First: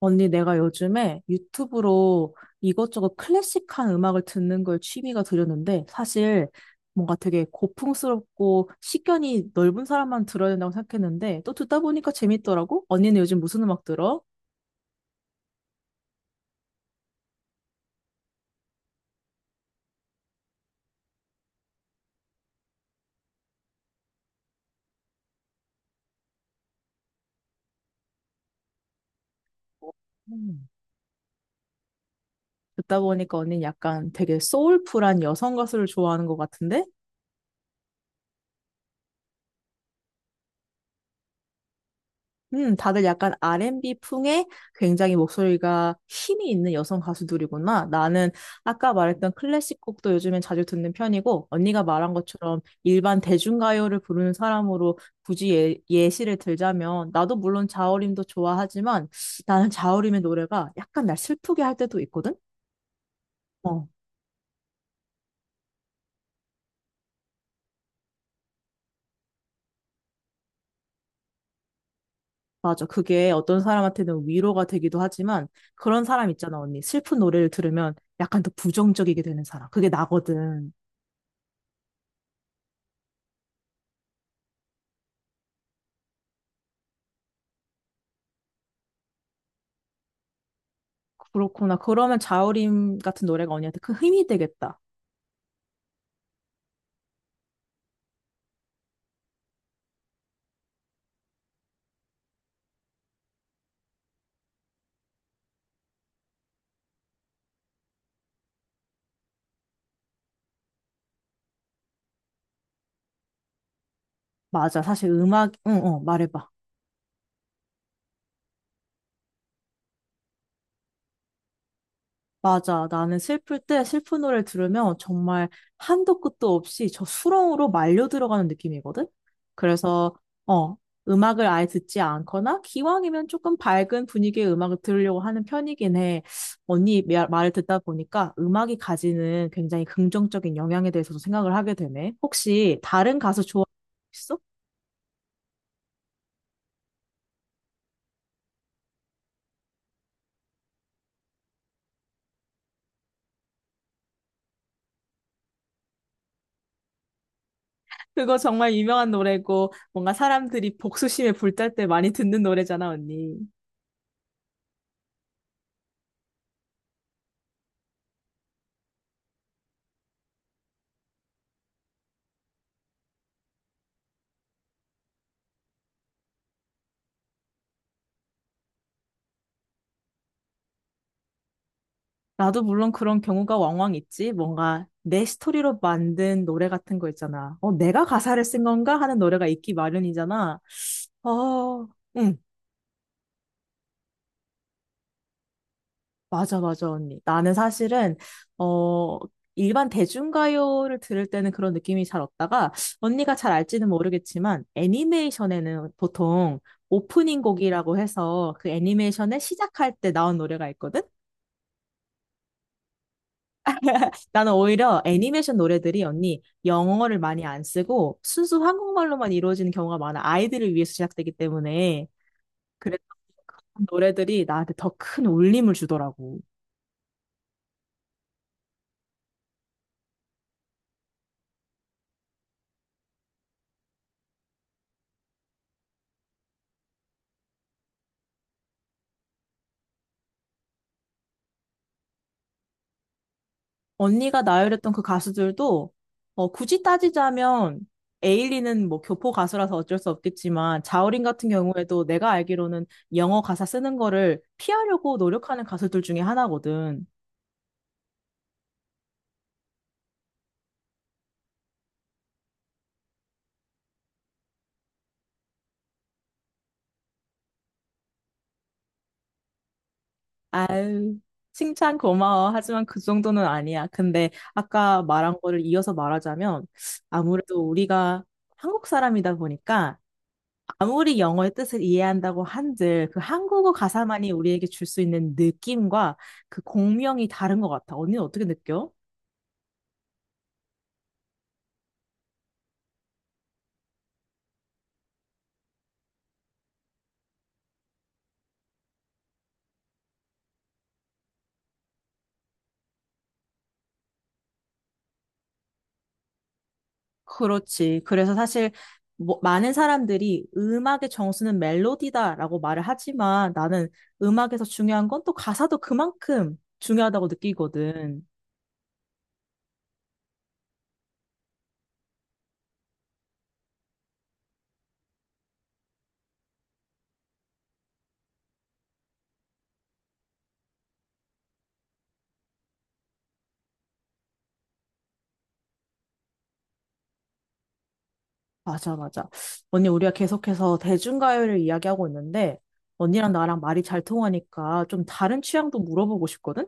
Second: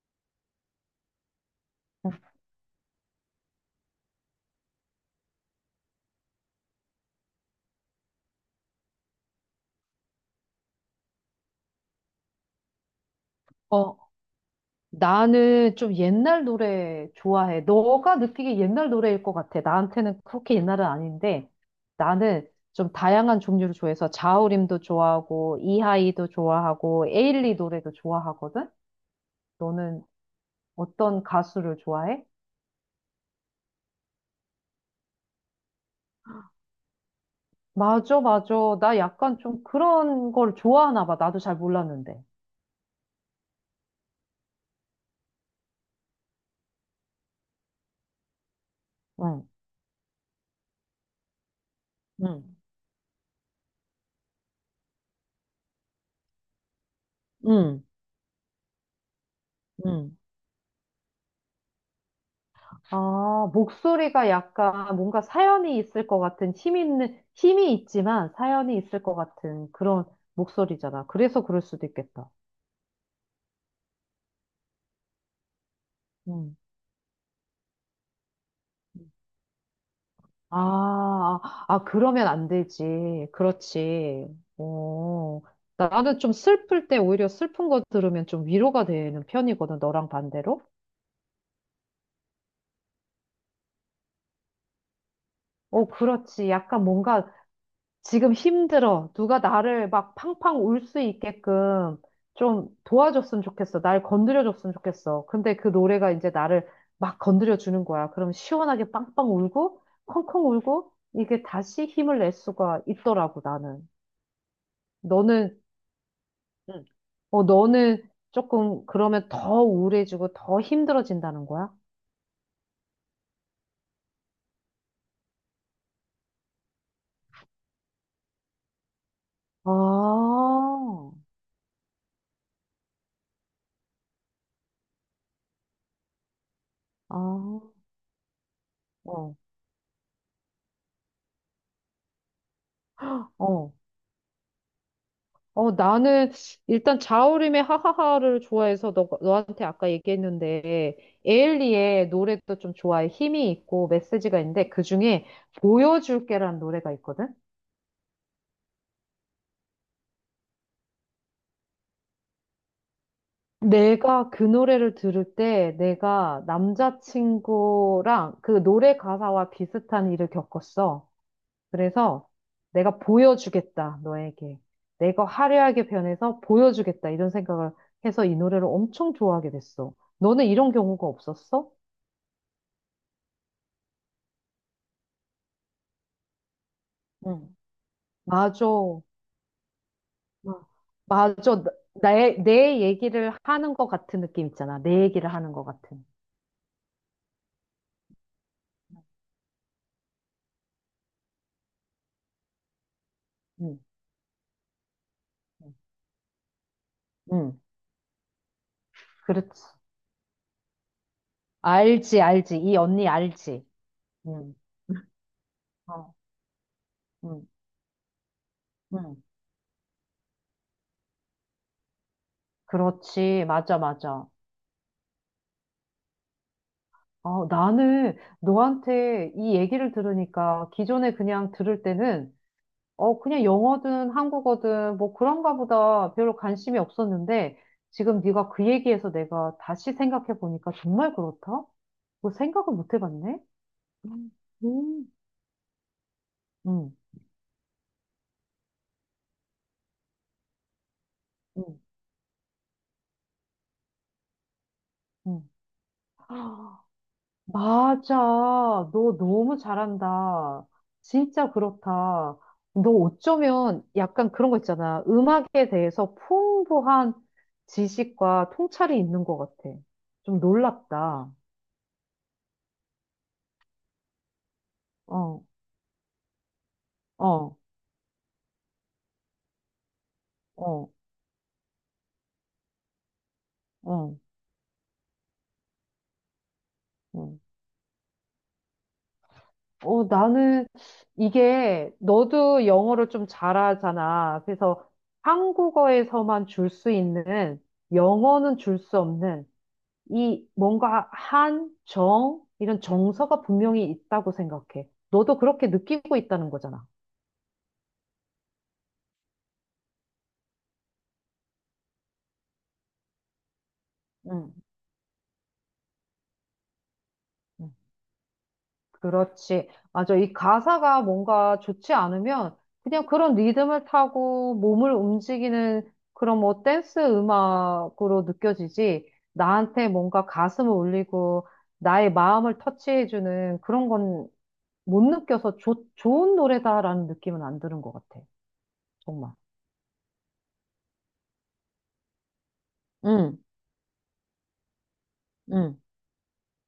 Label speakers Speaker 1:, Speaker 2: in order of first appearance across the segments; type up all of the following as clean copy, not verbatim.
Speaker 1: 언니, 내가 요즘에 유튜브로 이것저것 클래식한 음악을 듣는 걸 취미가 들였는데, 사실 뭔가 되게 고풍스럽고 식견이 넓은 사람만 들어야 된다고 생각했는데, 또 듣다 보니까 재밌더라고? 언니는 요즘 무슨 음악
Speaker 2: 어,
Speaker 1: 들어?
Speaker 2: 나는 좀 옛날 노래 좋아해. 너가 느끼기 옛날 노래일 것 같아. 나한테는 그렇게 옛날은 아닌데, 나는 좀 다양한 종류를 좋아해서 자우림도 좋아하고, 이하이도 좋아하고, 에일리 노래도 좋아하거든? 너는
Speaker 1: 음.
Speaker 2: 어떤 가수를 좋아해?
Speaker 1: 듣다 보니까 언니는 약간 되게 소울풀한 여성 가수를 좋아하는 것 같은데?
Speaker 2: 맞아, 맞아. 나 약간 좀 그런 걸 좋아하나 봐. 나도 잘 몰랐는데.
Speaker 1: 다들 약간 R&B 풍의 굉장히 목소리가 힘이 있는 여성 가수들이구나. 나는 아까 말했던
Speaker 2: 응,
Speaker 1: 클래식 곡도 요즘엔 자주 듣는 편이고, 언니가 말한
Speaker 2: 응,
Speaker 1: 것처럼 일반 대중가요를 부르는 사람으로 굳이 예시를 들자면, 나도 물론
Speaker 2: 응,
Speaker 1: 자우림도 좋아하지만, 나는
Speaker 2: 응.
Speaker 1: 자우림의 노래가 약간 날 슬프게 할 때도 있거든?
Speaker 2: 아,
Speaker 1: 어.
Speaker 2: 목소리가 약간 뭔가 사연이 있을 것 같은 힘 있는, 힘이 있지만 사연이 있을 것 같은 그런 목소리잖아. 그래서 그럴 수도 있겠다.
Speaker 1: 맞아. 그게 어떤 사람한테는 위로가 되기도 하지만, 그런 사람
Speaker 2: 음.
Speaker 1: 있잖아, 언니. 슬픈 노래를 들으면 약간 더 부정적이게 되는 사람. 그게
Speaker 2: 아,
Speaker 1: 나거든.
Speaker 2: 아, 아, 그러면 안 되지. 그렇지. 어, 나는 좀 슬플 때 오히려 슬픈 거 들으면 좀 위로가 되는 편이거든, 너랑 반대로.
Speaker 1: 그렇구나. 그러면 자우림 같은 노래가 언니한테 큰 힘이 되겠다.
Speaker 2: 어, 그렇지. 약간 뭔가 지금 힘들어. 누가 나를 막 팡팡 울 수 있게끔 좀 도와줬으면 좋겠어. 날 건드려줬으면 좋겠어. 근데 그 노래가 이제 나를 막 건드려주는 거야. 그럼 시원하게 빵빵 울고, 콩콩 울고, 이게 다시 힘을 낼 수가 있더라고, 나는.
Speaker 1: 맞아. 사실 음악,
Speaker 2: 너는,
Speaker 1: 응, 말해봐.
Speaker 2: 응. 너는 조금 그러면 더 우울해지고 더 힘들어진다는 거야?
Speaker 1: 맞아. 나는 슬플 때 슬픈 노래를 들으면 정말 한도 끝도 없이 저 수렁으로 말려 들어가는 느낌이거든? 그래서,
Speaker 2: 아,
Speaker 1: 어, 음악을 아예 듣지 않거나 기왕이면 조금 밝은 분위기의 음악을 들으려고 하는 편이긴 해. 언니
Speaker 2: 아,
Speaker 1: 말을 듣다 보니까 음악이
Speaker 2: 어,
Speaker 1: 가지는 굉장히 긍정적인 영향에 대해서도 생각을 하게 되네. 혹시 다른 가수 좋아하
Speaker 2: 어.
Speaker 1: 있어?
Speaker 2: 나는 일단 자우림의 하하하를 좋아해서 너한테 아까 얘기했는데 에일리의 노래도 좀 좋아해. 힘이 있고 메시지가 있는데 그중에 보여줄게라는 노래가 있거든.
Speaker 1: 그거 정말 유명한 노래고 뭔가 사람들이 복수심에 불탈 때 많이 듣는 노래잖아, 언니.
Speaker 2: 내가 그 노래를 들을 때 내가 남자친구랑 그 노래 가사와 비슷한 일을 겪었어. 그래서 내가 보여주겠다, 너에게. 내가 화려하게 변해서 보여주겠다, 이런 생각을 해서 이 노래를 엄청 좋아하게 됐어. 너는 이런 경우가 없었어?
Speaker 1: 나도 물론 그런 경우가 왕왕 있지. 뭔가 내 스토리로 만든 노래 같은 거 있잖아.
Speaker 2: 응.
Speaker 1: 내가 가사를 쓴
Speaker 2: 맞아.
Speaker 1: 건가 하는 노래가 있기 마련이잖아.
Speaker 2: 막 맞아.
Speaker 1: 어, 응.
Speaker 2: 나의, 내 얘기를 하는 것 같은 느낌 있잖아. 내 얘기를 하는 것 같은.
Speaker 1: 맞아, 맞아, 언니. 나는 사실은,
Speaker 2: 응.
Speaker 1: 어, 일반 대중가요를 들을 때는 그런 느낌이 잘 없다가, 언니가 잘
Speaker 2: 응.
Speaker 1: 알지는 모르겠지만,
Speaker 2: 응.
Speaker 1: 애니메이션에는 보통 오프닝
Speaker 2: 응,
Speaker 1: 곡이라고 해서 그 애니메이션에
Speaker 2: 그렇지.
Speaker 1: 시작할 때 나온 노래가 있거든?
Speaker 2: 알지, 알지. 이 언니 알지.
Speaker 1: 나는
Speaker 2: 응.
Speaker 1: 오히려 애니메이션 노래들이
Speaker 2: 어,
Speaker 1: 언니 영어를 많이
Speaker 2: 응,
Speaker 1: 안 쓰고 순수
Speaker 2: 응.
Speaker 1: 한국말로만 이루어지는 경우가 많아. 아이들을 위해서 제작되기 때문에. 그래서
Speaker 2: 그렇지. 맞아,
Speaker 1: 그런
Speaker 2: 맞아.
Speaker 1: 노래들이 나한테 더 큰 울림을 주더라고.
Speaker 2: 나는 너한테 이 얘기를 들으니까 기존에 그냥 들을 때는 어, 그냥 영어든 한국어든 뭐 그런가 보다 별로 관심이 없었는데 지금 네가 그 얘기해서 내가 다시 생각해 보니까 정말 그렇다? 뭐 생각을 못 해봤네? 음,
Speaker 1: 언니가 나열했던 그
Speaker 2: 음,
Speaker 1: 가수들도 굳이
Speaker 2: 음,
Speaker 1: 따지자면 에일리는 뭐 교포 가수라서 어쩔 수 없겠지만 자우림 같은
Speaker 2: 음.
Speaker 1: 경우에도 내가 알기로는 영어 가사 쓰는 거를 피하려고
Speaker 2: 음.
Speaker 1: 노력하는 가수들 중에
Speaker 2: 아,
Speaker 1: 하나거든.
Speaker 2: 맞아. 너 너무 잘한다. 진짜 그렇다. 너 어쩌면 약간 그런 거 있잖아. 음악에 대해서 풍부한 지식과 통찰이 있는 것 같아. 좀
Speaker 1: 아유,
Speaker 2: 놀랍다.
Speaker 1: 칭찬 고마워. 하지만 그 정도는 아니야. 근데 아까 말한
Speaker 2: 어,
Speaker 1: 거를 이어서 말하자면
Speaker 2: 어,
Speaker 1: 아무래도 우리가 한국 사람이다 보니까
Speaker 2: 어.
Speaker 1: 아무리 영어의 뜻을 이해한다고 한들 그 한국어
Speaker 2: 어,
Speaker 1: 가사만이 우리에게 줄 수 있는 느낌과 그 공명이
Speaker 2: 어.
Speaker 1: 다른 것 같아. 언니는 어떻게 느껴?
Speaker 2: 나는 이게 너도 영어를 좀 잘하잖아. 그래서 한국어에서만 줄 수 있는 영어는 줄 수 없는 이 뭔가 한, 정, 이런 정서가 분명히 있다고 생각해. 너도 그렇게 느끼고 있다는 거잖아.
Speaker 1: 그렇지. 그래서 사실 뭐, 많은 사람들이 음악의 정수는 멜로디다라고 말을 하지만 나는
Speaker 2: 응.
Speaker 1: 음악에서 중요한 건 또 가사도 그만큼 중요하다고 느끼거든.
Speaker 2: 그렇지. 맞아. 이 가사가 뭔가 좋지 않으면 그냥 그런 리듬을 타고 몸을 움직이는 그런 뭐 댄스 음악으로 느껴지지. 나한테 뭔가 가슴을 울리고 나의 마음을 터치해주는 그런 건 못 느껴서 좋 좋은 노래다라는 느낌은 안 드는 것 같아.
Speaker 1: 맞아, 맞아.
Speaker 2: 정말.
Speaker 1: 언니, 우리가 계속해서 대중가요를 이야기하고 있는데 언니랑
Speaker 2: 응,
Speaker 1: 나랑 말이 잘 통하니까 좀 다른
Speaker 2: 응.
Speaker 1: 취향도 물어보고 싶거든?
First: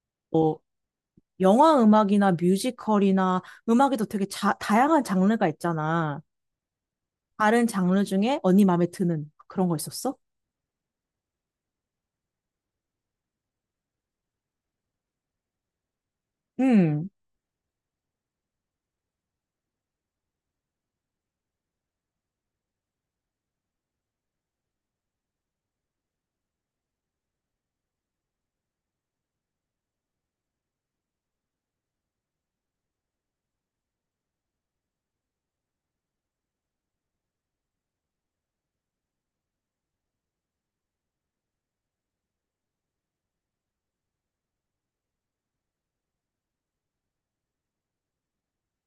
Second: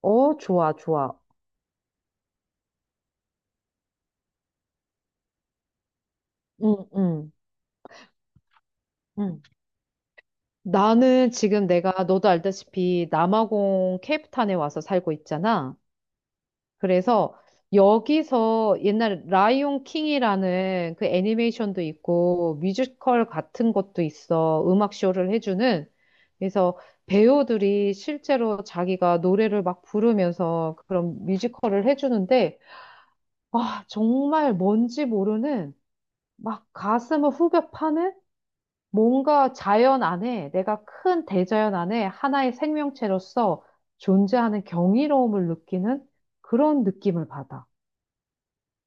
Speaker 2: 어,
Speaker 1: 뭐
Speaker 2: 좋아, 좋아.
Speaker 1: 영화 음악이나 뮤지컬이나 음악에도 되게 다양한 장르가 있잖아.
Speaker 2: 응, 응,
Speaker 1: 다른 장르 중에 언니 마음에 드는
Speaker 2: 응.
Speaker 1: 그런 거 있었어?
Speaker 2: 나는 지금 내가 너도 알다시피 남아공 케이프타운에 와서 살고 있잖아.
Speaker 1: 음,
Speaker 2: 그래서 여기서 옛날 라이온 킹이라는 그 애니메이션도 있고 뮤지컬 같은 것도 있어. 음악 쇼를 해주는. 그래서 배우들이 실제로 자기가 노래를 막 부르면서 그런 뮤지컬을 해주는데 아, 정말 뭔지 모르는 막 가슴을 후벼 파는 뭔가 자연 안에 내가 큰 대자연 안에 하나의 생명체로서 존재하는 경이로움을 느끼는 그런 느낌을 받아.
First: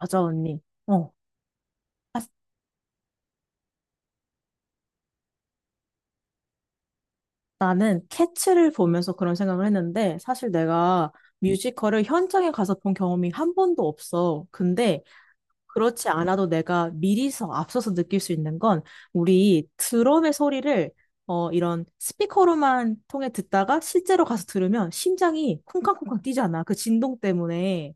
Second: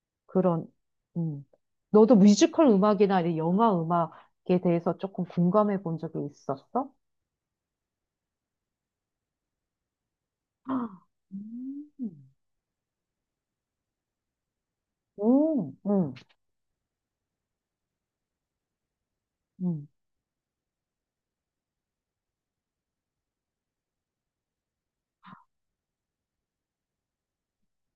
Speaker 1: 맞아, 언니.
Speaker 2: 그런,
Speaker 1: 어.
Speaker 2: 음. 너도
Speaker 1: 아,
Speaker 2: 뮤지컬 음악이나 이 영화 음악에 대해서 조금 공감해 본 적이 있었어?
Speaker 1: 나는 캐츠를 보면서 그런 생각을 했는데, 사실
Speaker 2: 아,
Speaker 1: 내가 뮤지컬을
Speaker 2: 음.
Speaker 1: 현장에 가서 본 경험이 한 번도 없어. 근데 그렇지
Speaker 2: 응,
Speaker 1: 않아도 내가 미리서 앞서서 느낄 수 있는 건 우리
Speaker 2: 응.
Speaker 1: 드럼의 소리를 이런 스피커로만 통해 듣다가 실제로 가서 들으면 심장이 쿵쾅쿵쾅 뛰잖아. 그 진동 때문에.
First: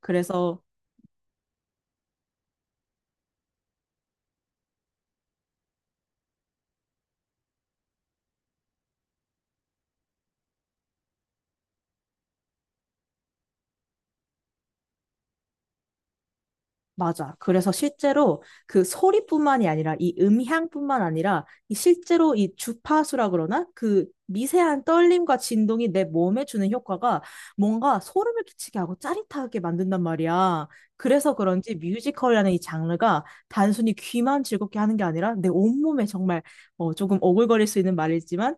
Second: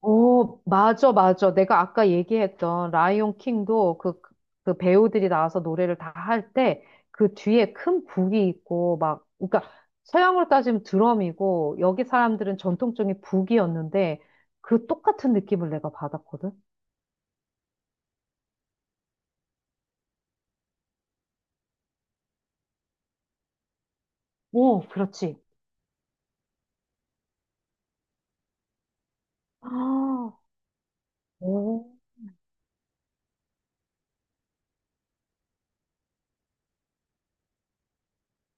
Speaker 1: 그래서
Speaker 2: 오, 맞아, 맞아. 내가 아까 얘기했던 라이온 킹도 그, 그 배우들이 나와서 노래를 다 할 때 그 뒤에 큰 북이 있고 막, 그러니까 서양으로 따지면 드럼이고 여기 사람들은 전통적인 북이었는데 그 똑같은 느낌을 내가 받았거든.
Speaker 1: 맞아. 그래서 실제로 그 소리뿐만이 아니라 이 음향뿐만 아니라 이 실제로 이 주파수라 그러나 그
Speaker 2: 오,
Speaker 1: 미세한 떨림과
Speaker 2: 그렇지.
Speaker 1: 진동이 내 몸에 주는 효과가 뭔가 소름을 끼치게 하고 짜릿하게 만든단
Speaker 2: 아,
Speaker 1: 말이야. 그래서 그런지
Speaker 2: 오,
Speaker 1: 뮤지컬이라는 이 장르가 단순히 귀만 즐겁게 하는 게 아니라 내 온몸에 정말 조금 오글거릴 수 있는 말이지만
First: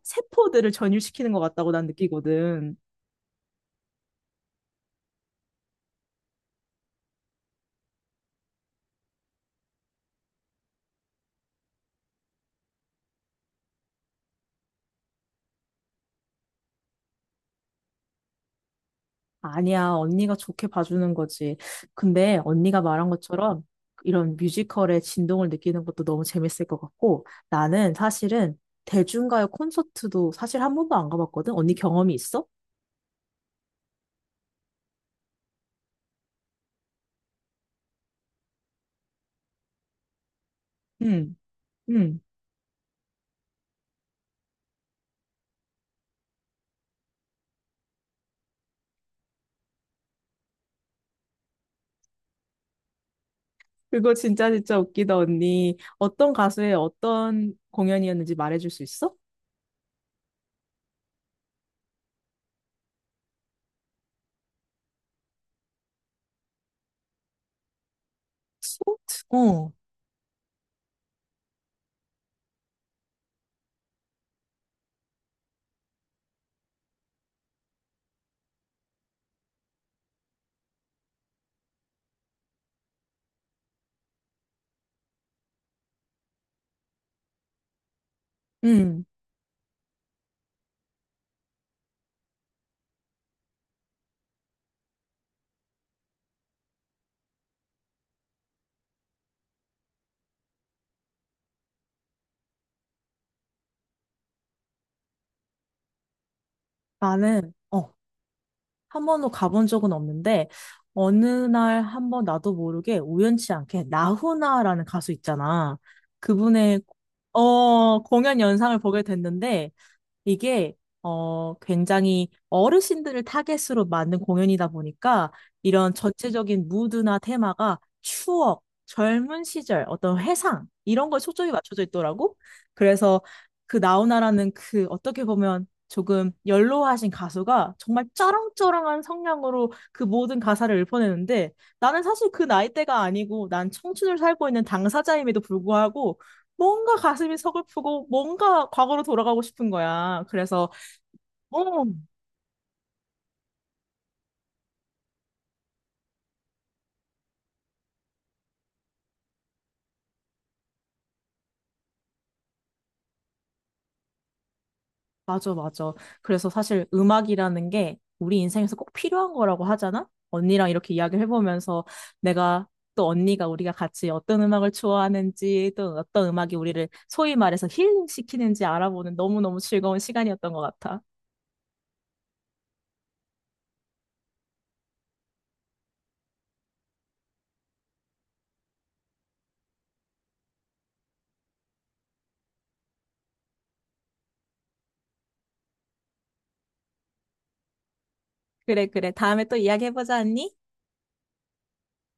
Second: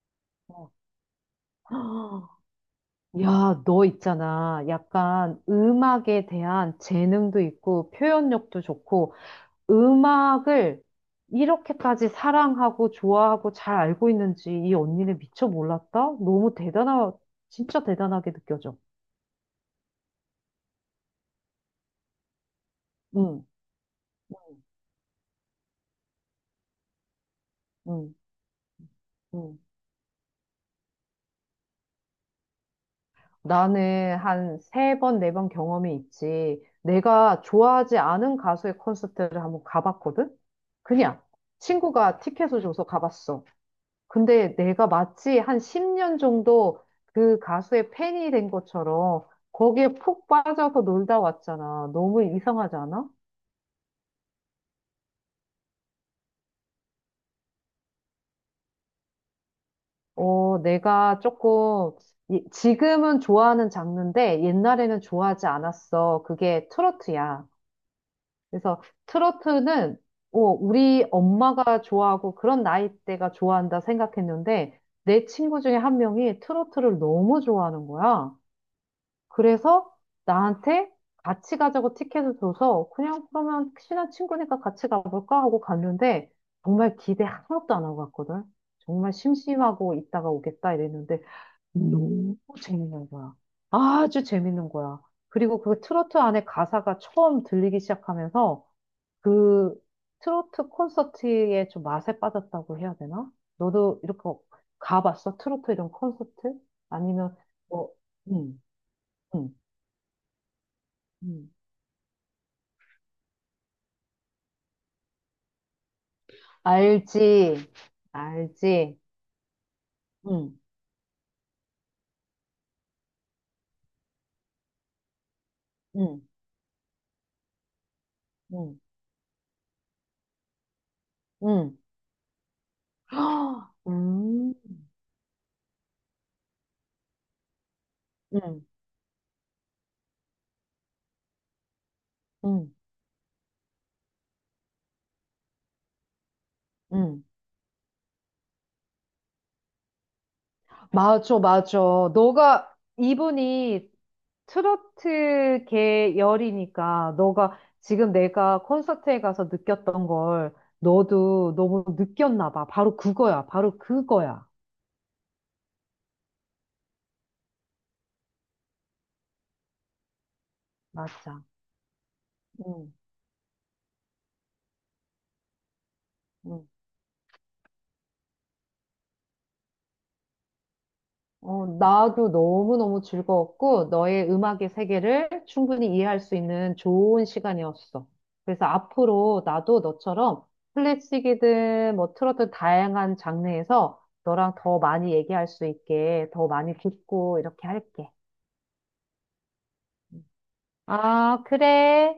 Speaker 2: 어.
Speaker 1: 세포들을 전율시키는 것 같다고 난 느끼거든.
Speaker 2: 야, 너 있잖아. 약간 음악에 대한 재능도 있고 표현력도 좋고 음악을 이렇게까지 사랑하고 좋아하고 잘 알고 있는지 이 언니는 미처 몰랐다? 진짜 대단하게 느껴져.
Speaker 1: 아니야, 언니가 좋게 봐주는 거지. 근데 언니가 말한
Speaker 2: 응,
Speaker 1: 것처럼 이런 뮤지컬의 진동을 느끼는 것도 너무 재밌을 것 같고 나는
Speaker 2: 응,
Speaker 1: 사실은 대중가요
Speaker 2: 응.
Speaker 1: 콘서트도 사실 한 번도 안 가봤거든. 언니 경험이 있어?
Speaker 2: 나는 한 세 번, 네 번 경험이 있지. 내가 좋아하지 않은 가수의 콘서트를 한번 가봤거든? 그냥
Speaker 1: 응,
Speaker 2: 친구가
Speaker 1: 응.
Speaker 2: 티켓을 줘서 가봤어. 근데 내가 마치 한 10년 정도 그 가수의 팬이 된 것처럼 거기에 푹 빠져서 놀다 왔잖아. 너무 이상하지 않아?
Speaker 1: 그거 진짜 진짜 웃기다, 언니. 어떤 가수의 어떤 공연이었는지 말해줄 수 있어?
Speaker 2: 어, 내가 조금, 지금은 좋아하는 장르인데 옛날에는 좋아하지 않았어. 그게 트로트야. 그래서
Speaker 1: 소트? 어,
Speaker 2: 트로트는 어, 우리 엄마가 좋아하고 그런 나이대가 좋아한다 생각했는데 내 친구 중에 한 명이 트로트를 너무 좋아하는 거야. 그래서 나한테 같이 가자고 티켓을 줘서 그냥 그러면 친한 친구니까 같이 가볼까 하고 갔는데 정말 기대 하나도 안 하고 갔거든.
Speaker 1: 응.
Speaker 2: 정말 심심하고 있다가 오겠다 이랬는데 너무 재밌는 거야. 아주 재밌는 거야. 그리고 그 트로트 안에 가사가 처음 들리기 시작하면서 그 트로트 콘서트에 좀 맛에 빠졌다고 해야 되나? 너도 이렇게 가봤어? 트로트 이런 콘서트? 아니면
Speaker 1: 나는,
Speaker 2: 뭐, 음,
Speaker 1: 한 번도
Speaker 2: 음,
Speaker 1: 가본 적은 없는데 어느
Speaker 2: 음.
Speaker 1: 날 한번 나도 모르게 우연치 않게 나훈아라는 가수 있잖아. 그분의
Speaker 2: 알지,
Speaker 1: 공연 영상을
Speaker 2: 알지.
Speaker 1: 보게 됐는데
Speaker 2: 응,
Speaker 1: 이게 굉장히 어르신들을 타겟으로 만든 공연이다 보니까 이런
Speaker 2: 응,
Speaker 1: 전체적인 무드나 테마가 추억,
Speaker 2: 응,
Speaker 1: 젊은 시절, 어떤 회상 이런 거에 초점이
Speaker 2: 응.
Speaker 1: 맞춰져 있더라고. 그래서
Speaker 2: 헉,
Speaker 1: 그 나훈아라는 그 어떻게 보면 조금 연로하신 가수가 정말
Speaker 2: 응,
Speaker 1: 쩌렁쩌렁한 성량으로 그 모든 가사를 읊어내는데 나는 사실 그
Speaker 2: 응,
Speaker 1: 나이대가 아니고 난 청춘을 살고 있는 당사자임에도 불구하고 뭔가
Speaker 2: 응.
Speaker 1: 가슴이 서글프고 뭔가 과거로 돌아가고 싶은 거야. 그래서
Speaker 2: 맞아, 맞아.
Speaker 1: 어,
Speaker 2: 너가, 이분이 트로트 계 열이니까, 너가 지금 내가 콘서트에 가서 느꼈던 걸 너도 너무 느꼈나 봐. 바로 그거야, 바로 그거야.
Speaker 1: 맞아, 맞아. 그래서 사실 음악이라는 게 우리 인생에서 꼭 필요한 거라고 하잖아? 언니랑 이렇게 이야기를
Speaker 2: 맞아.
Speaker 1: 해보면서 내가
Speaker 2: 응,
Speaker 1: 또 언니가 우리가 같이 어떤 음악을 좋아하는지 또 어떤 음악이
Speaker 2: 응,
Speaker 1: 우리를 소위 말해서 힐링시키는지 알아보는 너무너무 즐거운 시간이었던 것 같아.
Speaker 2: 나도 너무너무 즐거웠고, 너의 음악의 세계를 충분히 이해할 수 있는 좋은 시간이었어. 그래서 앞으로 나도 너처럼 클래식이든 뭐 트로트 다양한 장르에서 너랑 더 많이 얘기할 수 있게, 더 많이 듣고 이렇게 할게.
Speaker 1: 그래, 그래. 다음에 또 이야기해보자,
Speaker 2: 음.
Speaker 1: 언니.
Speaker 2: 아, 그래.